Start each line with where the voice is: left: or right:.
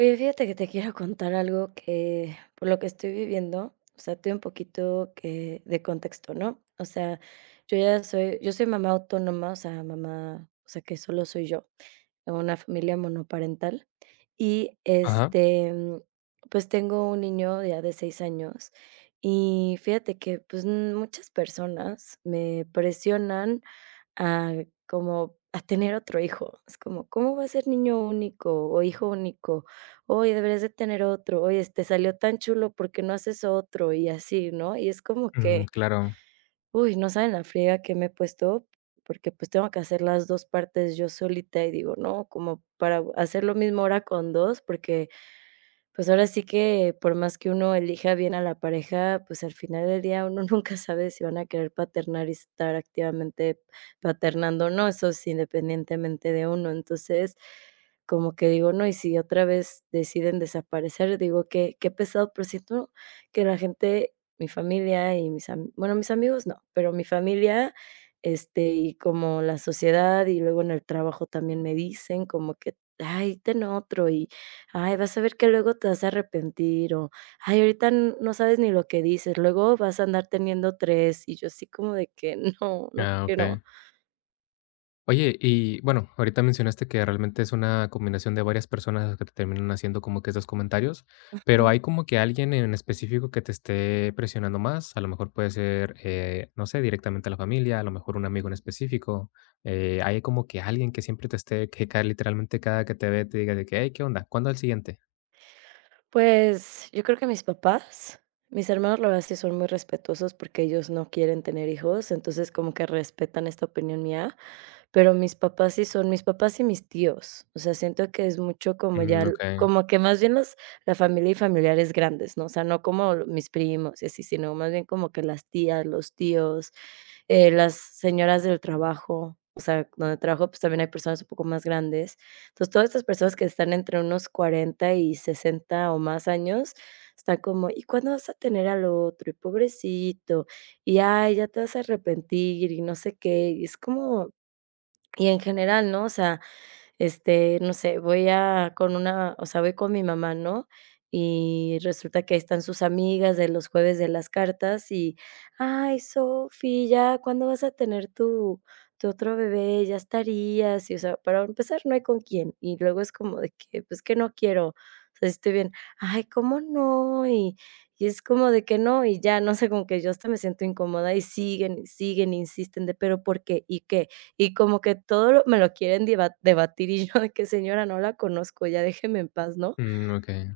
right: Oye, fíjate que te quiero contar algo que por lo que estoy viviendo, o sea, te doy un poquito que de contexto, ¿no? O sea, yo soy mamá autónoma, o sea, mamá, o sea, que solo soy yo, en una familia monoparental. Y
left: Ajá,
right: este, pues tengo un niño ya de 6 años. Y fíjate que pues muchas personas me presionan a como a tener otro hijo. Es como, ¿cómo va a ser niño único o hijo único? Oye, deberías de tener otro. Oye, te salió tan chulo, ¿por qué no haces otro? Y así, ¿no? Y es como
left: mm,
right: que,
left: claro.
right: uy, no saben la friega que me he puesto, porque pues tengo que hacer las 2 partes yo solita y digo, no, como para hacer lo mismo ahora con 2 porque pues ahora sí que por más que uno elija bien a la pareja, pues al final del día uno nunca sabe si van a querer paternar y estar activamente paternando o no, eso es independientemente de uno. Entonces, como que digo, no, y si otra vez deciden desaparecer, digo que qué pesado, pero siento que la gente, mi familia y mis amigos no, pero mi familia, este, y como la sociedad y luego en el trabajo también me dicen como que: "Ay, ten otro", y ay, vas a ver que luego te vas a arrepentir o, ay, ahorita n no sabes ni lo que dices, luego vas a andar teniendo 3 y yo así como de que no, no
left: Ah,
right: quiero.
left: okey. Oye, y bueno, ahorita mencionaste que realmente es una combinación de varias personas las que te terminan haciendo como que estos comentarios, pero, ¿hay como que alguien en específico que te esté presionando más? A lo mejor puede ser, no sé, directamente la familia, a lo mejor un amigo en específico, ¿hay como que alguien que siempre te esté que ca literalmente cada que te ve te diga de que: "Hey, ¿qué onda? ¿Cuándo el siguiente?".
right: Pues, yo creo que mis papás, mis hermanos, la verdad sí son muy respetuosos porque ellos no quieren tener hijos, entonces como que respetan esta opinión mía, pero mis papás sí son mis papás y mis tíos. O sea, siento que es mucho como
left: Mm, okey,
right: como que más bien los la familia y familiares grandes, ¿no? O sea, no como mis primos y así, sino más bien como que las tías, los tíos, las señoras del trabajo. O sea, donde trabajo, pues, también hay personas un poco más grandes. Entonces, todas estas personas que están entre unos 40 y 60 o más años, están como: "¿Y cuándo vas a tener al otro? Y pobrecito, y ay, ya te vas a arrepentir", y no sé qué. Y es como y en general, ¿no? O sea, este, no sé, voy a con una o sea, voy con mi mamá, ¿no? Y resulta que ahí están sus amigas de los jueves de las cartas y: "Ay, Sofi, ya, ¿cuándo vas a tener tu otro bebé? Ya estarías". Y, o sea, para empezar, no hay con quién. Y luego es como de que: "Pues, que no quiero". O sea, sí estoy bien: "Ay, ¿cómo no?". Y es como de que no, y ya, no sé, como que yo hasta me siento incómoda, y siguen, siguen, insisten de: "¿Pero por qué? ¿Y qué? Y como que todo lo me lo quieren debatir, y yo de que: "Señora, no la conozco, ya déjeme en paz", ¿no?
left: mm, okey.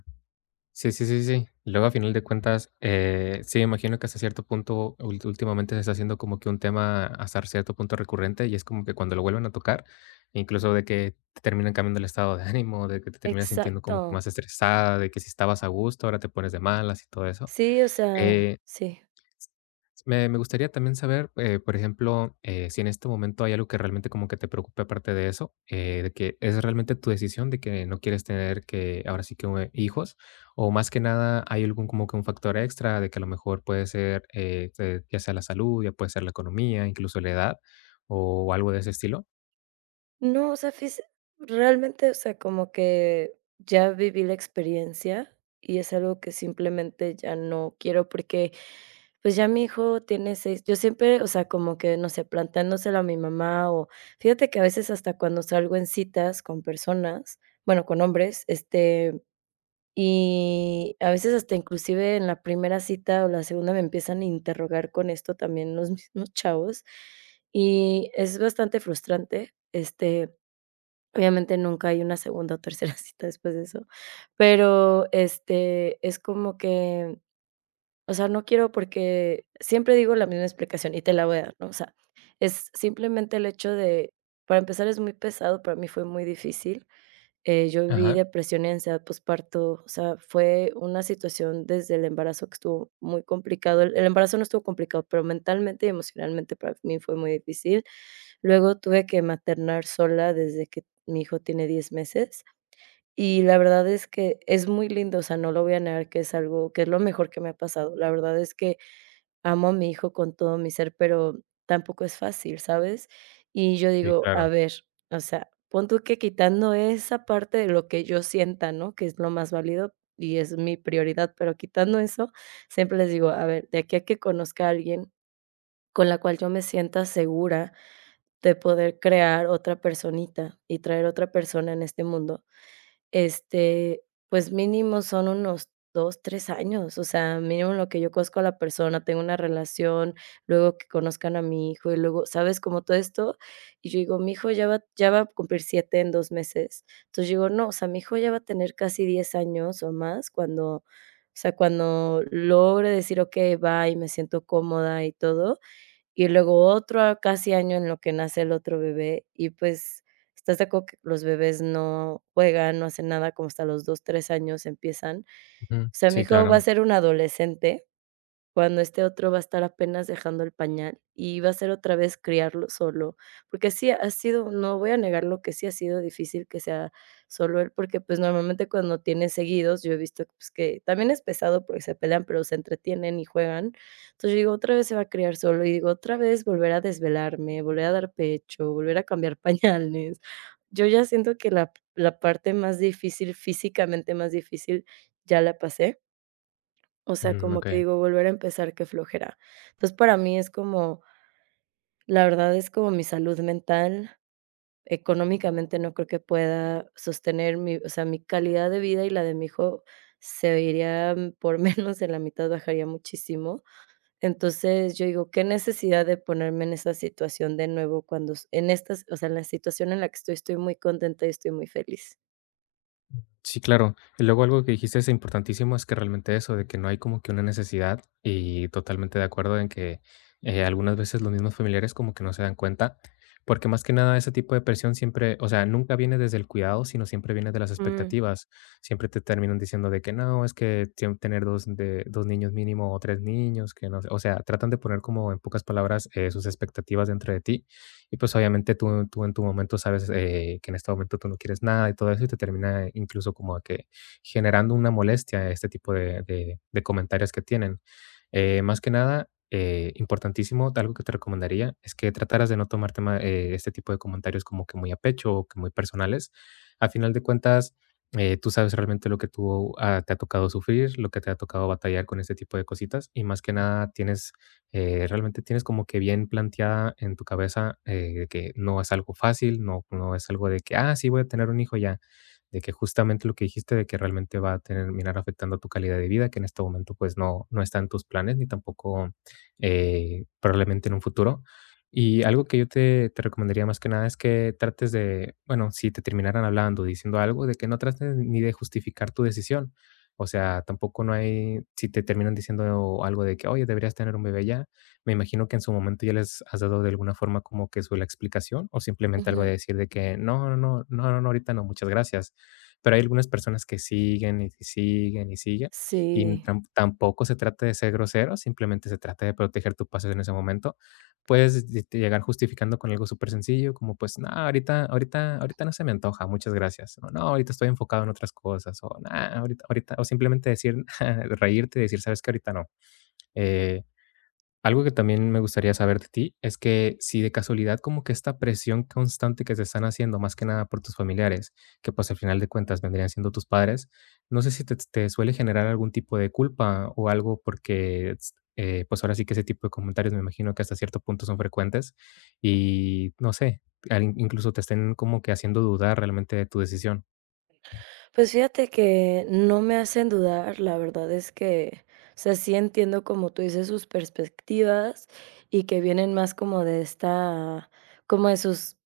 left: Sí, sí, sí, sí. Luego, a final de cuentas, sí, imagino que hasta cierto punto, últimamente se está haciendo como que un tema hasta cierto punto recurrente y es como que cuando lo vuelven a tocar, incluso de que te terminan cambiando el estado de ánimo, de que te terminas sintiendo como que
right: Exacto.
left: más estresada, de que si estabas a gusto, ahora te pones de malas y todo eso.
right: Sí, o sea,
left: Eh,
right: sí.
left: me gustaría también saber, por ejemplo, si en este momento hay algo que realmente como que te preocupe aparte de eso, de que es realmente tu decisión de que no quieres tener que ahora sí que hijos, o más que nada hay algún como que un factor extra de que a lo mejor puede ser ya sea la salud, ya puede ser la economía, incluso la edad o algo de ese estilo.
right: No, o sea, físe realmente, o sea, como que ya viví la experiencia, y es algo que simplemente ya no quiero, porque, pues, ya mi hijo tiene 6 yo siempre, o sea, como que, no sé, planteándoselo a mi mamá, o fíjate que a veces hasta cuando salgo en citas con personas, bueno, con hombres, este. Y a veces hasta inclusive en la primera cita o la segunda me empiezan a interrogar con esto también los mismos chavos, y es bastante frustrante, este, obviamente nunca hay una segunda o tercera cita después de eso, pero, este, es como que, o sea, no quiero porque siempre digo la misma explicación y te la voy a dar, ¿no? O sea, es simplemente el hecho de para empezar es muy pesado, para mí fue muy difícil, yo viví
left: Ajá,
right: depresión y ansiedad posparto, o sea, fue una situación desde el embarazo que estuvo muy complicado. El embarazo no estuvo complicado, pero mentalmente y emocionalmente para mí fue muy difícil. Luego tuve que maternar sola desde que mi hijo tiene 10 meses, y la verdad es que es muy lindo, o sea, no lo voy a negar que es algo que es lo mejor que me ha pasado. La verdad es que amo a mi hijo con todo mi ser, pero tampoco es fácil, ¿sabes? Y yo
left: sí,
right: digo, a
left: claro.
right: ver, o sea, pon tú que quitando esa parte de lo que yo sienta, ¿no? Que es lo más válido y es mi prioridad, pero quitando eso, siempre les digo, a ver, de aquí a que conozca a alguien con la cual yo me sienta segura de poder crear otra personita y traer otra persona en este mundo, este, pues mínimo son unos 2 3 años, o sea, mínimo en lo que yo conozco a la persona, tengo una relación, luego que conozcan a mi hijo y luego, ¿sabes? Como todo esto, y yo digo, mi hijo ya va a cumplir 7 en 2 meses. Entonces, yo digo, no, o sea, mi hijo ya va a tener casi 10 años o más cuando, o sea, cuando logre decir: "Okey, va", y me siento cómoda y todo, y luego otro a casi año en lo que nace el otro bebé, y pues, ¿estás de acuerdo que los bebés no juegan, no hacen nada como hasta los 2 3 años empiezan?
left: Ujú,
right: O sea, mi
left: sí,
right: hijo va a
left: claro.
right: ser un adolescente cuando este otro va a estar apenas dejando el pañal, y va a ser otra vez criarlo solo, porque sí ha sido, no voy a negarlo, que sí ha sido difícil que sea solo él, porque, pues, normalmente cuando tienes seguidos, yo he visto, pues, que también es pesado porque se pelean, pero se entretienen y juegan. Entonces, yo digo, otra vez se va a criar solo, y digo, otra vez volver a desvelarme, volver a dar pecho, volver a cambiar pañales. Yo ya siento que la parte más difícil, físicamente más difícil, ya la pasé. O sea,
left: Mm,
right: como
left: ok.
right: que digo, volver a empezar, qué flojera. Entonces, para mí es como, la verdad es como mi salud mental, económicamente no creo que pueda sostener mi, o sea, mi calidad de vida y la de mi hijo se iría por menos de la mitad, bajaría muchísimo. Entonces, yo digo, qué necesidad de ponerme en esa situación de nuevo cuando en estas, o sea, en la situación en la que estoy, estoy muy contenta y estoy muy feliz.
left: Sí, claro. Y luego algo que dijiste es importantísimo, es que realmente eso, de que no hay como que una necesidad y totalmente de acuerdo en que algunas veces los mismos familiares como que no se dan cuenta, porque más que nada ese tipo de presión siempre, o sea, nunca viene desde el cuidado, sino siempre viene de las
right: Mm,
left: expectativas. Siempre te terminan diciendo de que no, es que tener dos, de, dos niños mínimo o tres niños que no, sé, o sea, tratan de poner como en pocas palabras sus expectativas dentro de ti. Y pues obviamente tú en tu momento sabes que en este momento tú no quieres nada y todo eso y te termina incluso como que generando una molestia este tipo de, de comentarios que tienen. Más que nada, importantísimo, algo que te recomendaría es que trataras de no tomarte este tipo de comentarios como que muy a pecho o que muy personales. A final de cuentas, tú sabes realmente lo que tú ah, te ha tocado sufrir, lo que te ha tocado batallar con este tipo de cositas y más que nada tienes realmente tienes como que bien planteada en tu cabeza de que no es algo fácil, no, no es algo de que, ah, sí, voy a tener un hijo ya, de que justamente lo que dijiste de que realmente va a terminar afectando tu calidad de vida, que en este momento pues no, no está en tus planes ni tampoco probablemente en un futuro. Y algo que yo te recomendaría más que nada es que trates de, bueno, si te terminaran hablando, diciendo algo, de que no trates ni de justificar tu decisión, o sea, tampoco no hay, si te terminan diciendo algo de que, oye, deberías tener un bebé ya, me imagino que en su momento ya les has dado de alguna forma como que su la explicación o simplemente algo
right: ujú.
left: de decir de que no, no, no, no, no, no, ahorita no, muchas gracias. Pero hay algunas personas que siguen y siguen y siguen y
right: Sí.
left: tampoco se trata de ser grosero, simplemente se trata de proteger tu pasos en ese momento puedes llegar justificando con algo súper sencillo, como pues, no, ahorita, ahorita, ahorita no se me antoja, muchas gracias. O no, ahorita estoy enfocado en otras cosas. O no, ahorita, ahorita, o simplemente decir, reírte y decir, sabes que ahorita no. Eh, algo que también me gustaría saber de ti es que si de casualidad como que esta presión constante que te están haciendo, más que nada por tus familiares, que pues al final de cuentas vendrían siendo tus padres, no sé si te suele generar algún tipo de culpa o algo porque pues ahora sí que ese tipo de comentarios me imagino que hasta cierto punto son frecuentes y no sé, incluso te estén como que haciendo dudar realmente de tu decisión.
right: Pues fíjate que no me hacen dudar, la verdad es que, o sea, sí entiendo como tú dices sus perspectivas y que vienen más como de esta, como de sus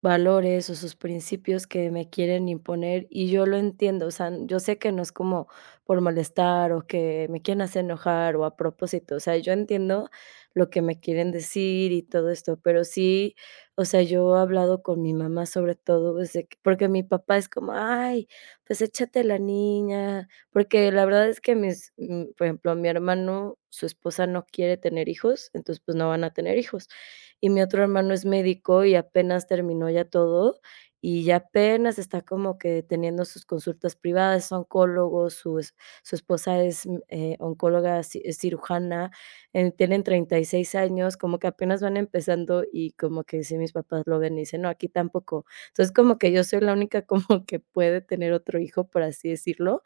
right: valores o sus principios que me quieren imponer y yo lo entiendo, o sea, yo sé que no es como por molestar o que me quieren hacer enojar o a propósito, o sea, yo entiendo lo que me quieren decir y todo esto, pero sí, o sea, yo he hablado con mi mamá sobre todo, desde que porque mi papá es como, ay, pues échate la niña, porque la verdad es que mis, por ejemplo, mi hermano, su esposa no quiere tener hijos, entonces pues no van a tener hijos y mi otro hermano es médico y apenas terminó ya todo, y ya apenas está como que teniendo sus consultas privadas, es oncólogo, su esposa es, oncóloga, ci es cirujana, tienen 36 años, como que apenas van empezando y como que si mis papás lo ven y dicen: "No, aquí tampoco". Entonces, como que yo soy la única como que puede tener otro hijo, por así decirlo,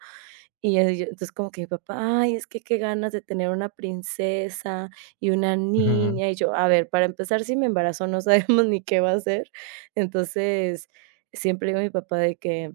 right: y yo entonces como que mi papá: "Ay, es que qué ganas de tener una princesa y una
left: Ujú,
right: niña", y yo: "A ver, para empezar, si me embarazo no sabemos ni qué va a ser". Entonces, siempre digo a mi papá de que: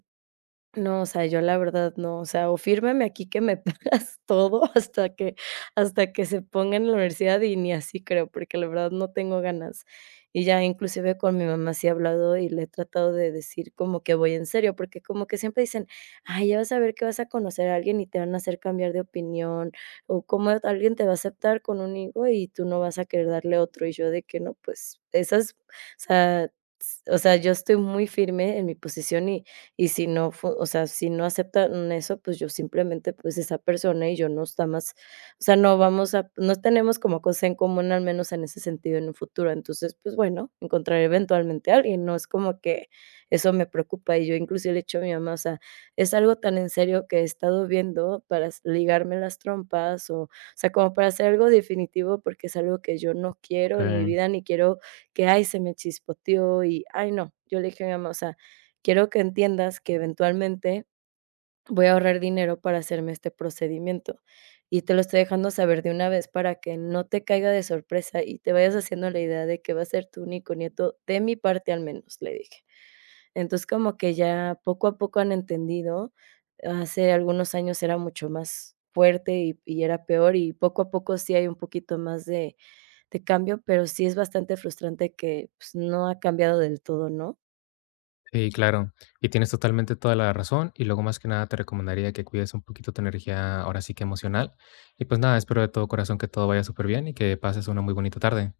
right: no, o sea, yo la verdad no, o sea, o fírmame aquí que me pagas todo hasta que se ponga en la universidad y ni así creo, porque la verdad no tengo ganas. Y ya inclusive con mi mamá sí he hablado y le he tratado de decir como que voy en serio, porque como que siempre dicen: "Ay, ya vas a ver que vas a conocer a alguien y te van a hacer cambiar de opinión, o cómo alguien te va a aceptar con un hijo y tú no vas a querer darle otro". Y yo de que no, pues esas, o sea s o sea, yo estoy muy firme en mi posición y si no fu o sea, si no aceptan eso, pues yo simplemente, pues esa persona y yo no está más o sea, no vamos a no tenemos como cosa en común, al menos en ese sentido, en un futuro. Entonces, pues bueno, encontraré eventualmente a alguien, no es como que eso me preocupa. Y yo inclusive le he dicho a mi mamá, o sea, es algo tan en serio que he estado viendo para s ligarme las trompas o sea, como para hacer algo definitivo, porque es algo que yo no
left: ok.
right: quiero en mi vida, ni quiero que, ay, se me chispoteó y, ay, no. Yo le dije a mi mamá, o sea, quiero que entiendas que eventualmente voy a ahorrar dinero para hacerme este procedimiento, y te lo estoy dejando saber de una vez para que no te caiga de sorpresa y te vayas haciendo la idea de que va a ser tu único nieto, de mi parte al menos", le dije. Entonces, como que ya poco a poco han entendido. Hace algunos años era mucho más fuerte y era peor, y poco a poco sí hay un poquito más de cambio, pero sí es bastante frustrante que, pues, no ha cambiado del todo, ¿no?
left: Sí, claro. Y tienes totalmente toda la razón. Y luego, más que nada, te recomendaría que cuides un poquito tu energía, ahora sí que emocional. Y pues nada, espero de todo corazón que todo vaya súper bien y que pases una muy bonita tarde.